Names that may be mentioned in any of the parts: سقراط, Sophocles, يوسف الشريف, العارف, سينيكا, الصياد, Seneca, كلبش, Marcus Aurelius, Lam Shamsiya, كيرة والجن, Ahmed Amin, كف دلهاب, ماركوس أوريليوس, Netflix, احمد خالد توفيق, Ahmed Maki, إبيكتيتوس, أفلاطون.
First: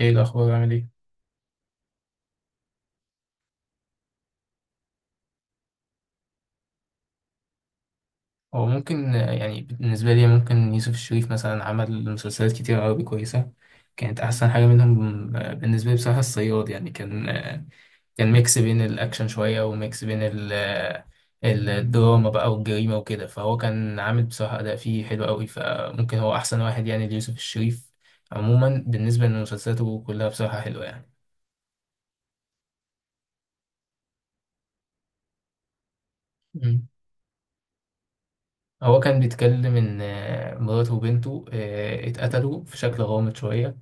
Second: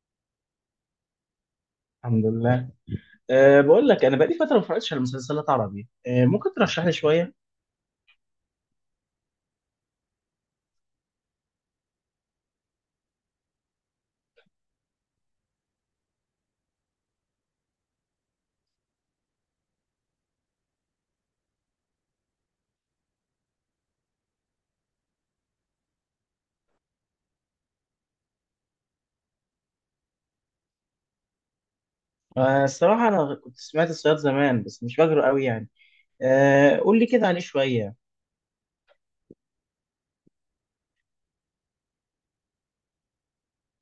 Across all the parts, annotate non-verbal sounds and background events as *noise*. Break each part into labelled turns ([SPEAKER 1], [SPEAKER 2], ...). [SPEAKER 1] ايه الاخبار عامل ايه؟
[SPEAKER 2] الحمد لله. بقول لك انا بقالي فتره ما اتفرجتش على مسلسلات عربي، ممكن ترشح لي شويه.
[SPEAKER 1] هو ممكن، يعني بالنسبه لي ممكن يوسف الشريف مثلا عمل مسلسلات كتير عربي كويسه. كانت احسن حاجه منهم، بالنسبه لي بصراحه الصياد يعني كان، كان ميكس بين الاكشن شويه وميكس بين الدراما بقى والجريمه وكده. فهو كان عامل بصراحه اداء فيه حلو قوي، فممكن هو احسن واحد يعني ليوسف الشريف. عموما بالنسبه لمسلسلاته كلها بصراحه حلوه يعني.
[SPEAKER 2] الصراحه انا كنت سمعت الصياد زمان بس مش فاكره قوي يعني.
[SPEAKER 1] مم.
[SPEAKER 2] قول لي كده عليه شويه.
[SPEAKER 1] هو كان بيتكلم إن، مراته وبنته اتقتلوا في شكل غامض شوية.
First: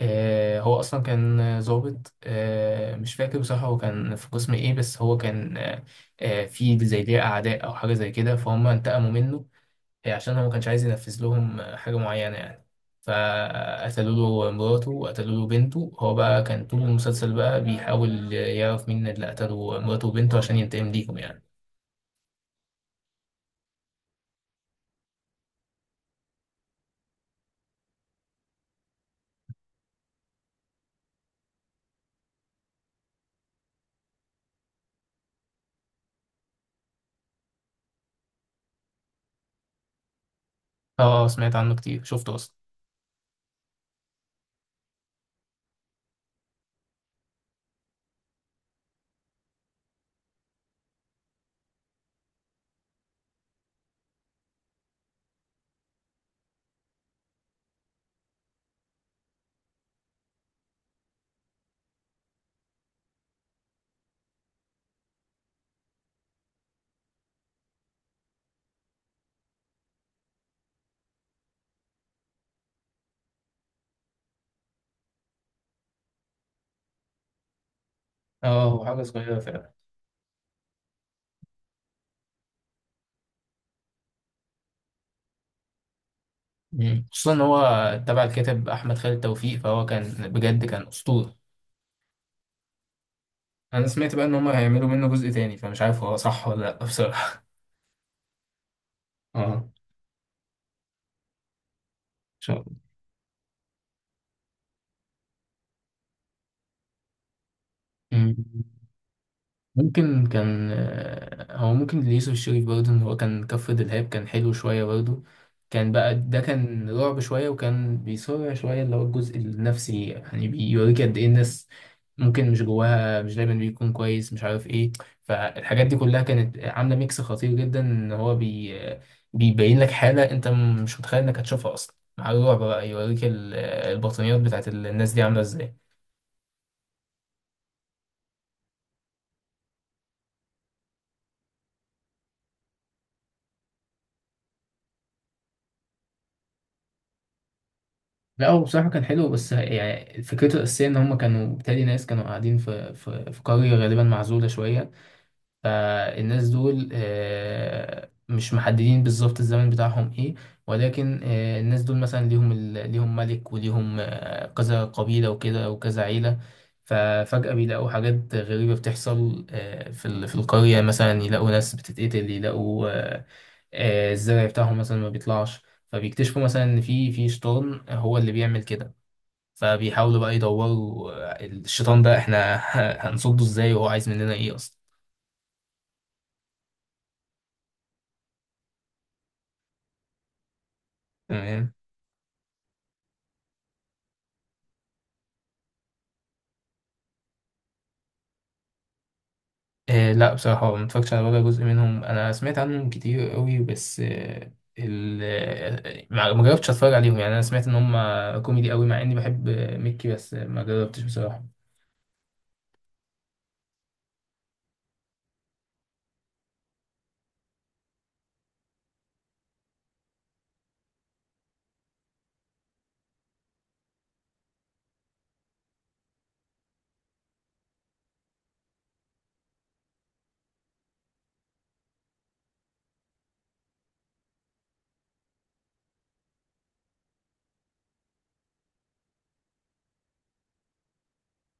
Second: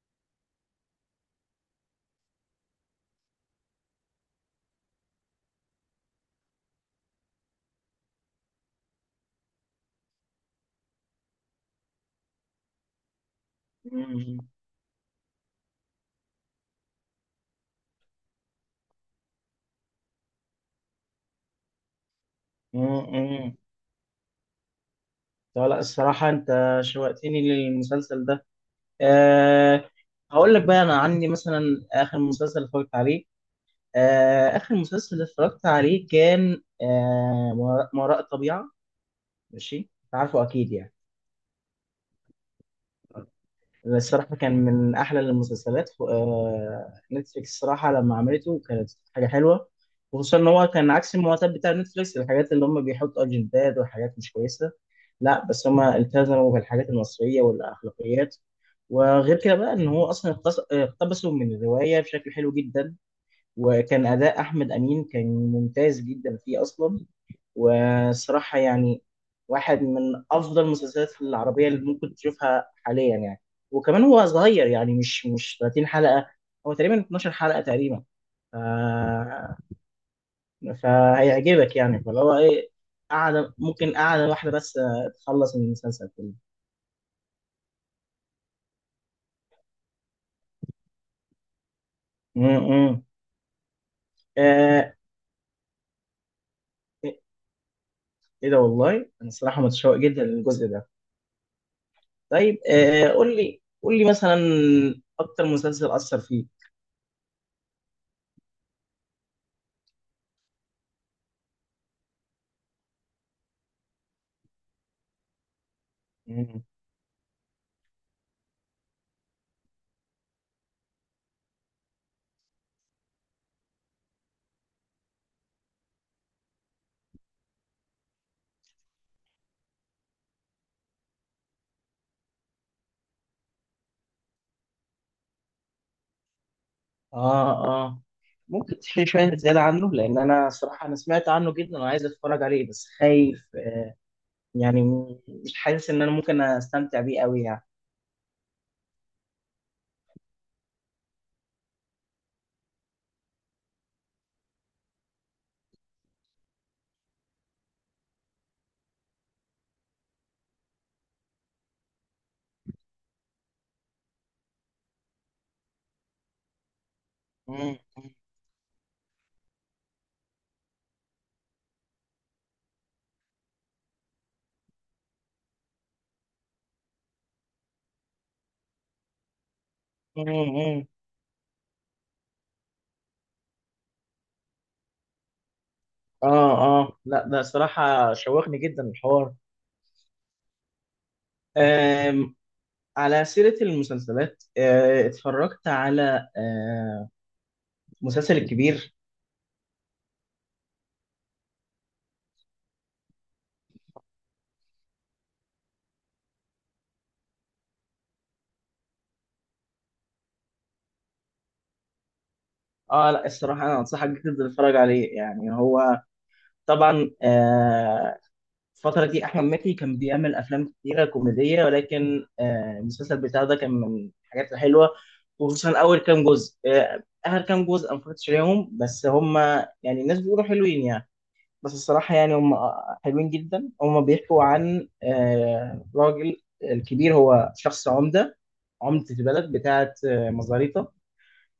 [SPEAKER 1] هو اصلا كان ضابط، مش فاكر بصراحه هو كان في قسم ايه، بس هو كان في زي ليه اعداء او حاجه زي كده، فهم انتقموا منه عشان هو ما كانش عايز ينفذ لهم حاجه معينه يعني.
[SPEAKER 2] مم.
[SPEAKER 1] فقتلوا له مراته وقتلوا له بنته. هو بقى كان طول المسلسل بقى بيحاول يعرف مين اللي قتلوا مراته وبنته عشان ينتقم ليهم يعني.
[SPEAKER 2] مم. مم. طب لا الصراحه انت شوقتني للمسلسل ده. أه هقول لك بقى انا عني مثلا، اخر مسلسل اتفرجت عليه اخر مسلسل اتفرجت عليه كان ما وراء الطبيعه. ماشي، أنت عارفه اكيد يعني.
[SPEAKER 1] اه، سمعت عنه كتير، شفته اصلا.
[SPEAKER 2] الصراحة كان من أحلى المسلسلات نتفليكس، الصراحة لما عملته كانت حاجة حلوة. وخصوصا إن هو كان عكس المعتاد بتاع نتفليكس، الحاجات اللي هم بيحطوا أجندات وحاجات مش كويسة. لا بس هم التزموا بالحاجات المصرية والأخلاقيات. وغير كده بقى إن هو أصلا اقتبسوا من الرواية بشكل حلو جدا. وكان أداء أحمد أمين كان ممتاز جدا فيه أصلا. وصراحة يعني واحد من أفضل المسلسلات العربية اللي ممكن تشوفها حاليا يعني. وكمان هو صغير يعني مش 30 حلقة، هو تقريبا 12 حلقة تقريبا. ف...
[SPEAKER 1] اه هو حاجه صغيره فعلا.
[SPEAKER 2] فهيعجبك يعني، فاللي هو إيه، قاعدة، ممكن قاعدة واحدة بس تخلص من المسلسل كله.
[SPEAKER 1] خصوصا ان هو تبع الكاتب احمد خالد توفيق، فهو كان بجد كان اسطوره.
[SPEAKER 2] امم
[SPEAKER 1] انا سمعت بقى ان هم هيعملوا
[SPEAKER 2] آه
[SPEAKER 1] منه جزء تاني، فمش عارف هو صح ولا لا
[SPEAKER 2] إيه،
[SPEAKER 1] بصراحه.
[SPEAKER 2] إيه ده والله، أنا
[SPEAKER 1] اه
[SPEAKER 2] الصراحة
[SPEAKER 1] ان
[SPEAKER 2] متشوق جدا للجزء ده.
[SPEAKER 1] شاء
[SPEAKER 2] طيب،
[SPEAKER 1] الله.
[SPEAKER 2] قول لي مثلا أكتر مسلسل أثر
[SPEAKER 1] مم. ممكن كان، هو ممكن ليوسف الشريف برضه، ان هو كان كف دلهاب كان حلو شوية برضه. كان بقى ده
[SPEAKER 2] فيك.
[SPEAKER 1] كان رعب شوية، وكان بيصارع شوية اللي هو الجزء النفسي يعني، بيوريك قد ايه الناس ممكن مش جواها مش دايما بيكون كويس مش عارف ايه. فالحاجات دي كلها كانت عاملة ميكس خطير جدا، ان هو بيبين لك حالة انت مش متخيل انك هتشوفها اصلا، مع الرعب بقى يوريك البطانيات بتاعت الناس دي عاملة ازاي.
[SPEAKER 2] اه اه، ممكن تحكي لي شويه زياده عنه؟ لان انا صراحه انا سمعت عنه جدا وعايز اتفرج عليه بس خايف يعني مش حاسس ان انا ممكن استمتع بيه قوي يعني.
[SPEAKER 1] لا هو بصراحة كان حلو، بس يعني فكرته الأساسية إن هما كانوا بالتالي ناس كانوا قاعدين في قرية غالبا معزولة شوية. فالناس دول، مش محددين بالظبط الزمن بتاعهم إيه، ولكن الناس دول مثلا ليهم ليهم ملك، وليهم كذا قبيلة وكده وكذا عيلة. ففجأة
[SPEAKER 2] مم،
[SPEAKER 1] بيلاقوا حاجات غريبة بتحصل في في القرية، مثلا يلاقوا ناس بتتقتل، يلاقوا الزرع بتاعهم مثلا ما بيطلعش. فبيكتشفوا مثلا ان في شيطان هو اللي بيعمل كده. فبيحاولوا
[SPEAKER 2] مم،
[SPEAKER 1] بقى
[SPEAKER 2] مم.
[SPEAKER 1] يدوروا، الشيطان ده احنا هنصده ازاي، وهو عايز مننا ايه اصلا.
[SPEAKER 2] اه اه لا ده صراحه شوقني جدا الحوار.
[SPEAKER 1] تمام.
[SPEAKER 2] آم، على سيره المسلسلات، اتفرجت على مسلسل الكبير.
[SPEAKER 1] آه لا بصراحة ما اتفرجتش على ولا جزء منهم. انا سمعت عنهم كتير قوي، بس ما جربتش اتفرج عليهم يعني. انا سمعت ان هم كوميدي قوي، مع اني بحب ميكي، بس ما جربتش بصراحة.
[SPEAKER 2] اه لا الصراحه انا انصحك جدا تتفرج عليه يعني هو. طبعا، الفترة دي أحمد مكي كان بيعمل أفلام كتيرة كوميدية ولكن المسلسل بتاعه ده كان من الحاجات الحلوة. وخصوصا أول كام جزء، آخر كام جزء أنا مفرجتش عليهم بس هما يعني الناس بيقولوا حلوين يعني. بس الصراحة يعني هما حلوين جدا. هما بيحكوا عن راجل، الكبير هو شخص عمدة، عمدة البلد بتاعة مزاريطة.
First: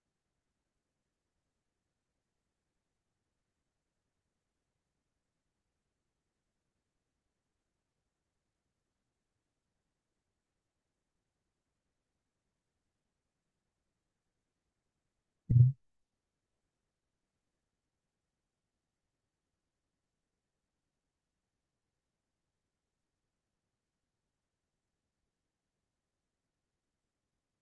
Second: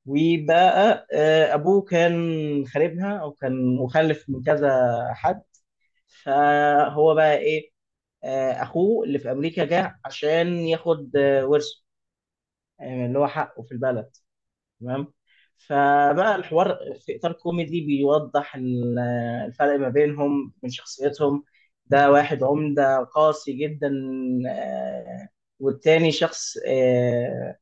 [SPEAKER 2] وبقى أبوه كان خاربها أو كان مخلف من كذا حد. فهو بقى إيه، اخوه اللي في امريكا جه عشان ياخد ورثه، يعني اللي هو حقه في البلد. تمام. فبقى الحوار في اطار كوميدي بيوضح الفرق ما بينهم من شخصيتهم. ده واحد عمدة قاسي جدا، آه، والتاني شخص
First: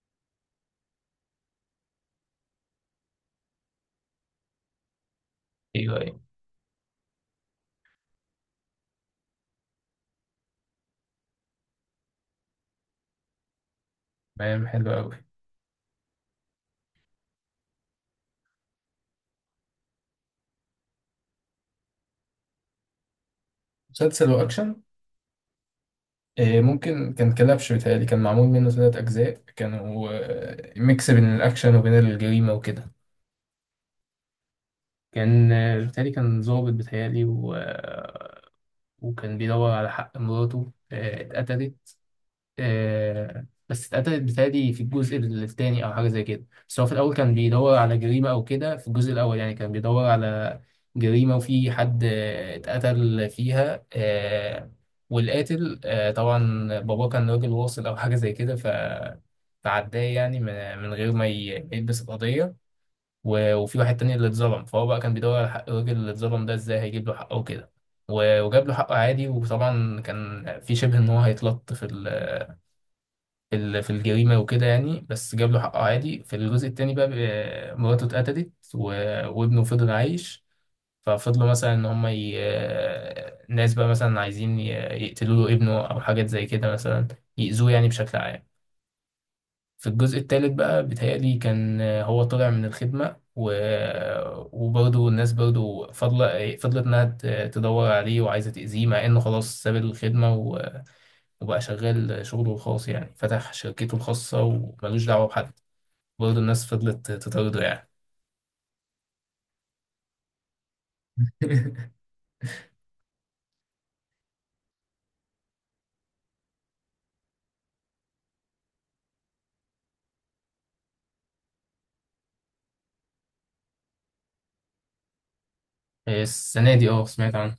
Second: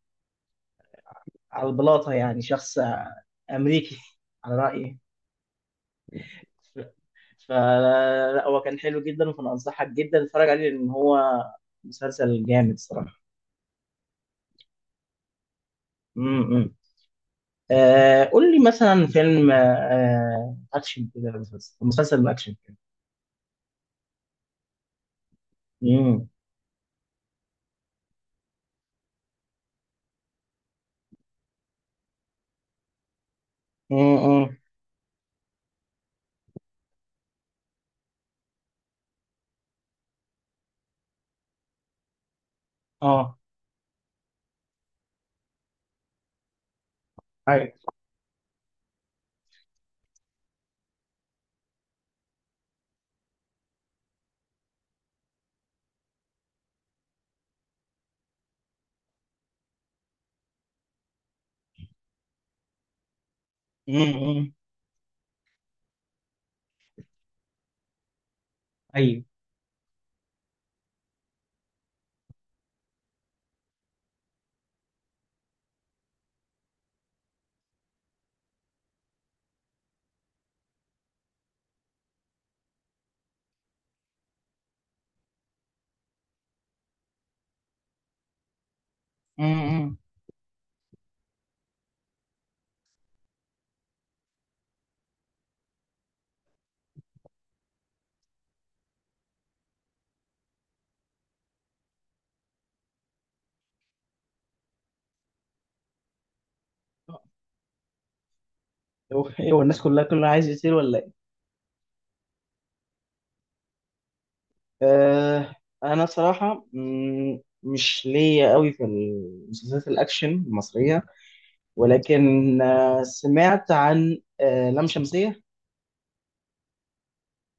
[SPEAKER 2] على البلاطة يعني، شخص أمريكي *laughs* على رأيي.
[SPEAKER 1] ايوه، ايوه.
[SPEAKER 2] فلا، هو كان حلو جدا، فأنا أنصحك جدا تتفرج عليه لأن هو مسلسل جامد صراحة.
[SPEAKER 1] تمام حلو قوي.
[SPEAKER 2] م- م. قول لي مثلا فيلم اكشن كده، مسلسل اكشن كده.
[SPEAKER 1] مسلسل وأكشن.
[SPEAKER 2] امم
[SPEAKER 1] ممكن كان كلبش بيتهيألي، كان معمول منه 3 أجزاء، كانوا ميكس بين الأكشن وبين الجريمة وكده.
[SPEAKER 2] امم
[SPEAKER 1] كان بالتالي كان ظابط بيتهيألي، وكان بيدور على حق مراته اتقتلت.
[SPEAKER 2] اه
[SPEAKER 1] بس اتقتلت بيتهيألي في الجزء الثاني أو حاجة زي كده. بس هو في الأول كان
[SPEAKER 2] ايوه.
[SPEAKER 1] بيدور على جريمة أو كده. في الجزء الأول يعني كان بيدور على جريمة، وفي حد اتقتل فيها والقاتل، طبعا باباه كان راجل واصل أو حاجة زي كده فعداه يعني من غير ما يلبس القضية. وفي واحد تاني اللي
[SPEAKER 2] امم
[SPEAKER 1] اتظلم، فهو بقى كان بيدور على حق الراجل اللي اتظلم ده ازاي هيجيب له حقه وكده. وجاب له حقه
[SPEAKER 2] ايوه.
[SPEAKER 1] عادي، وطبعا كان في شبه ان هو هيتلط في في الجريمه وكده يعني، بس جاب له حقه عادي. في الجزء التاني بقى مراته اتقتلت، وابنه فضل عايش. ففضلوا مثلا ان هم الناس بقى مثلا عايزين يقتلوا له ابنه او حاجات زي كده مثلا، يأذوه يعني بشكل عام. في
[SPEAKER 2] امم
[SPEAKER 1] الجزء الثالث بقى بيتهيألي كان هو طلع من الخدمة، وبرضه الناس برضه فضلت إنها تدور عليه وعايزة تأذيه، مع إنه خلاص ساب الخدمة، وبقى شغال شغله الخاص، يعني فتح شركته الخاصة وملوش دعوة بحد. برضه الناس فضلت تطارده يعني.
[SPEAKER 2] هو إيه، هو الناس كلها عايز يصير ولا ايه؟
[SPEAKER 1] *laughs*
[SPEAKER 2] آه انا صراحة مش ليا قوي في المسلسلات الاكشن المصرية، ولكن سمعت عن لام شمسية.
[SPEAKER 1] السنة دي اه، سمعت عنه.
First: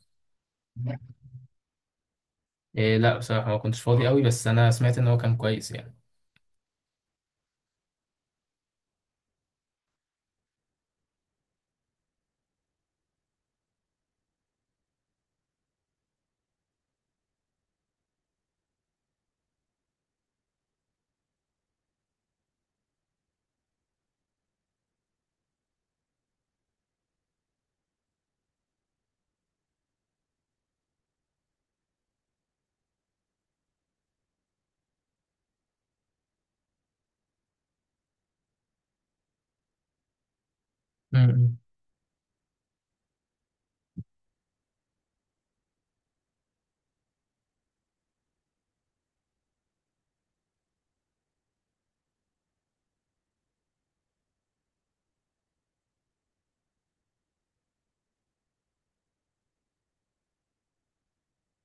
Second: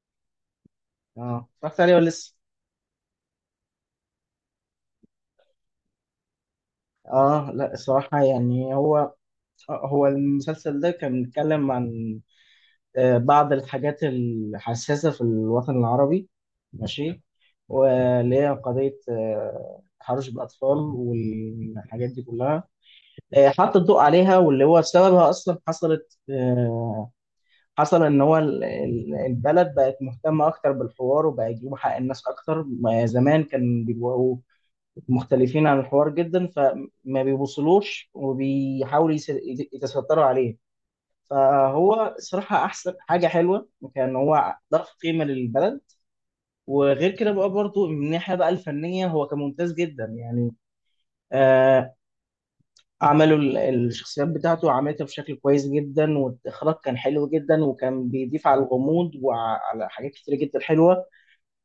[SPEAKER 2] اه، اتفرجت عليه ولا لسه؟
[SPEAKER 1] إيه لا بصراحة ما كنتش فاضي قوي، بس أنا سمعت إن هو كان كويس يعني.
[SPEAKER 2] اه لا الصراحة يعني هو هو المسلسل ده كان بيتكلم عن بعض الحاجات الحساسة في الوطن العربي. ماشي، واللي هي قضية تحرش بالأطفال والحاجات دي كلها. حط الضوء عليها واللي هو سببها. أصلا حصلت حصل إن هو البلد بقت مهتمة أكتر بالحوار وبقى يجيبوا حق الناس أكتر. ما زمان كان بيبقوا مختلفين عن الحوار جدا فما بيبوصلوش وبيحاولوا يتستروا عليه.
[SPEAKER 1] م- م.
[SPEAKER 2] فهو صراحة أحسن حاجة حلوة كان هو ضاف قيمة للبلد. وغير كده بقى برضو من الناحية بقى الفنية هو كان ممتاز جدا يعني. آه عملوا الشخصيات بتاعته عملتها بشكل كويس جدا، والإخراج كان حلو جدا وكان بيضيف على الغموض وعلى حاجات كتير جدا حلوة.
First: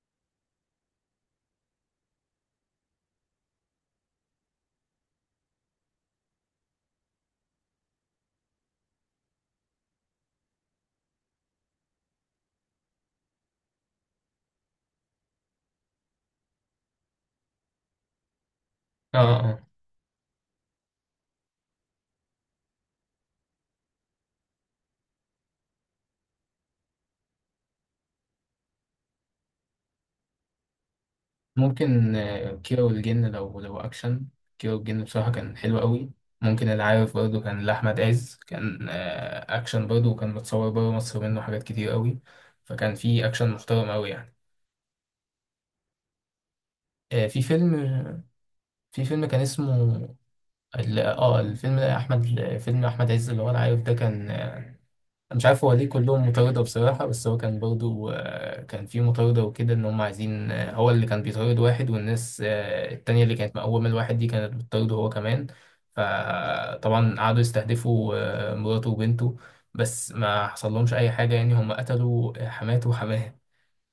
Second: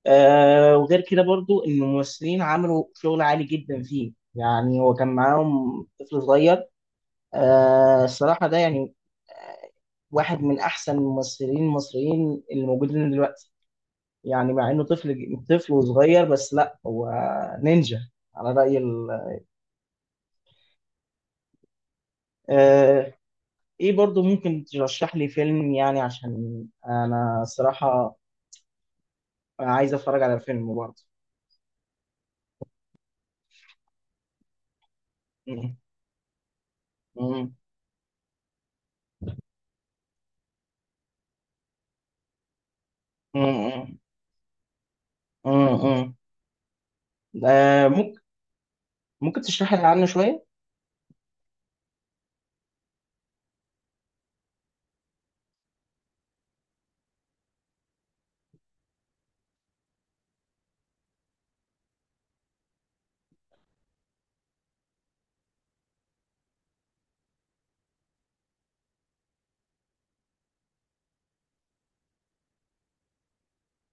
[SPEAKER 2] وغير كده برضو إن الممثلين عملوا شغل عالي جدا فيه. يعني هو كان معاهم طفل صغير. الصراحة ده يعني آه، واحد من أحسن الممثلين المصريين اللي موجودين دلوقتي، يعني مع إنه طفل وصغير، بس لا هو نينجا على رأي ال.
[SPEAKER 1] اه، اه.
[SPEAKER 2] آه إيه، برضو ممكن ترشح لي فيلم يعني؟ عشان أنا الصراحة عايز أتفرج على فيلم برضه.
[SPEAKER 1] ممكن كيرة والجن، لو أكشن. كيرة والجن بصراحة كان
[SPEAKER 2] م-
[SPEAKER 1] حلو قوي. ممكن العارف برضه
[SPEAKER 2] م-
[SPEAKER 1] كان لأحمد عز، كان أكشن برضه، وكان متصور بره مصر منه حاجات كتير قوي. فكان في أكشن محترم
[SPEAKER 2] م-
[SPEAKER 1] قوي يعني.
[SPEAKER 2] م- م. م.
[SPEAKER 1] آه، في فيلم
[SPEAKER 2] ممكن،
[SPEAKER 1] في فيلم كان
[SPEAKER 2] ممكن تشرح
[SPEAKER 1] اسمه،
[SPEAKER 2] لي عنه شوية؟
[SPEAKER 1] الفيلم ده أحمد، فيلم أحمد عز اللي هو العارف ده، كان أنا مش عارف هو ليه كلهم مطاردة بصراحة. بس هو كان برضو، كان في مطاردة وكده، إن هم عايزين، هو اللي كان بيطارد واحد، والناس التانية اللي كانت مقومة الواحد دي كانت بتطارده هو كمان. فطبعا قعدوا يستهدفوا مراته وبنته، بس ما حصل لهمش أي حاجة يعني. هم قتلوا حماته وحماه،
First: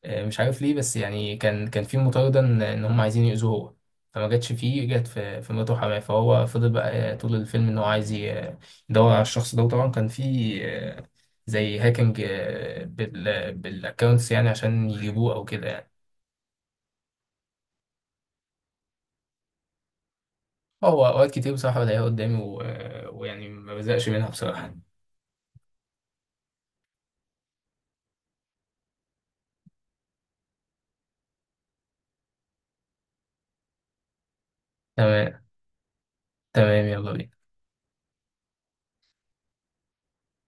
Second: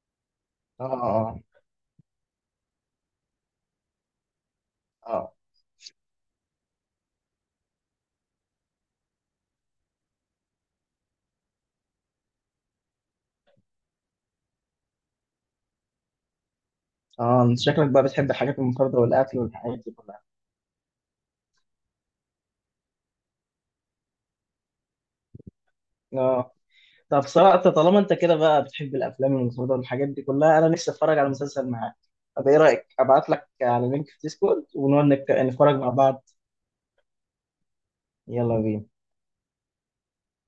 [SPEAKER 1] مش عارف ليه،
[SPEAKER 2] آه
[SPEAKER 1] بس يعني
[SPEAKER 2] آه
[SPEAKER 1] كان في مطارده ان هم عايزين يأذوه هو. فما جاتش فيه، جت
[SPEAKER 2] آه
[SPEAKER 1] في مراته حماه. فهو فضل بقى طول الفيلم ان هو عايز يدور على الشخص ده. وطبعا كان في آه، زي هاكينج بالاكونتس يعني عشان يجيبوه او كده يعني.
[SPEAKER 2] شكلك بقى بتحب الحاجات المنفردة والأكل والحاجات دي كلها.
[SPEAKER 1] هو اوقات كتير بصراحه بلاقيها قدامي، ويعني ما بزهقش منها بصراحه.
[SPEAKER 2] آه. طب صراحة طالما انت كده بقى بتحب الافلام والمسلسلات والحاجات دي كلها، انا نفسي اتفرج على مسلسل معاك. طب ايه رايك ابعت لك على لينك في ديسكورد ونقعد
[SPEAKER 1] تمام.
[SPEAKER 2] نتفرج مع بعض؟
[SPEAKER 1] تمام، يلا بينا.
[SPEAKER 2] يلا بينا.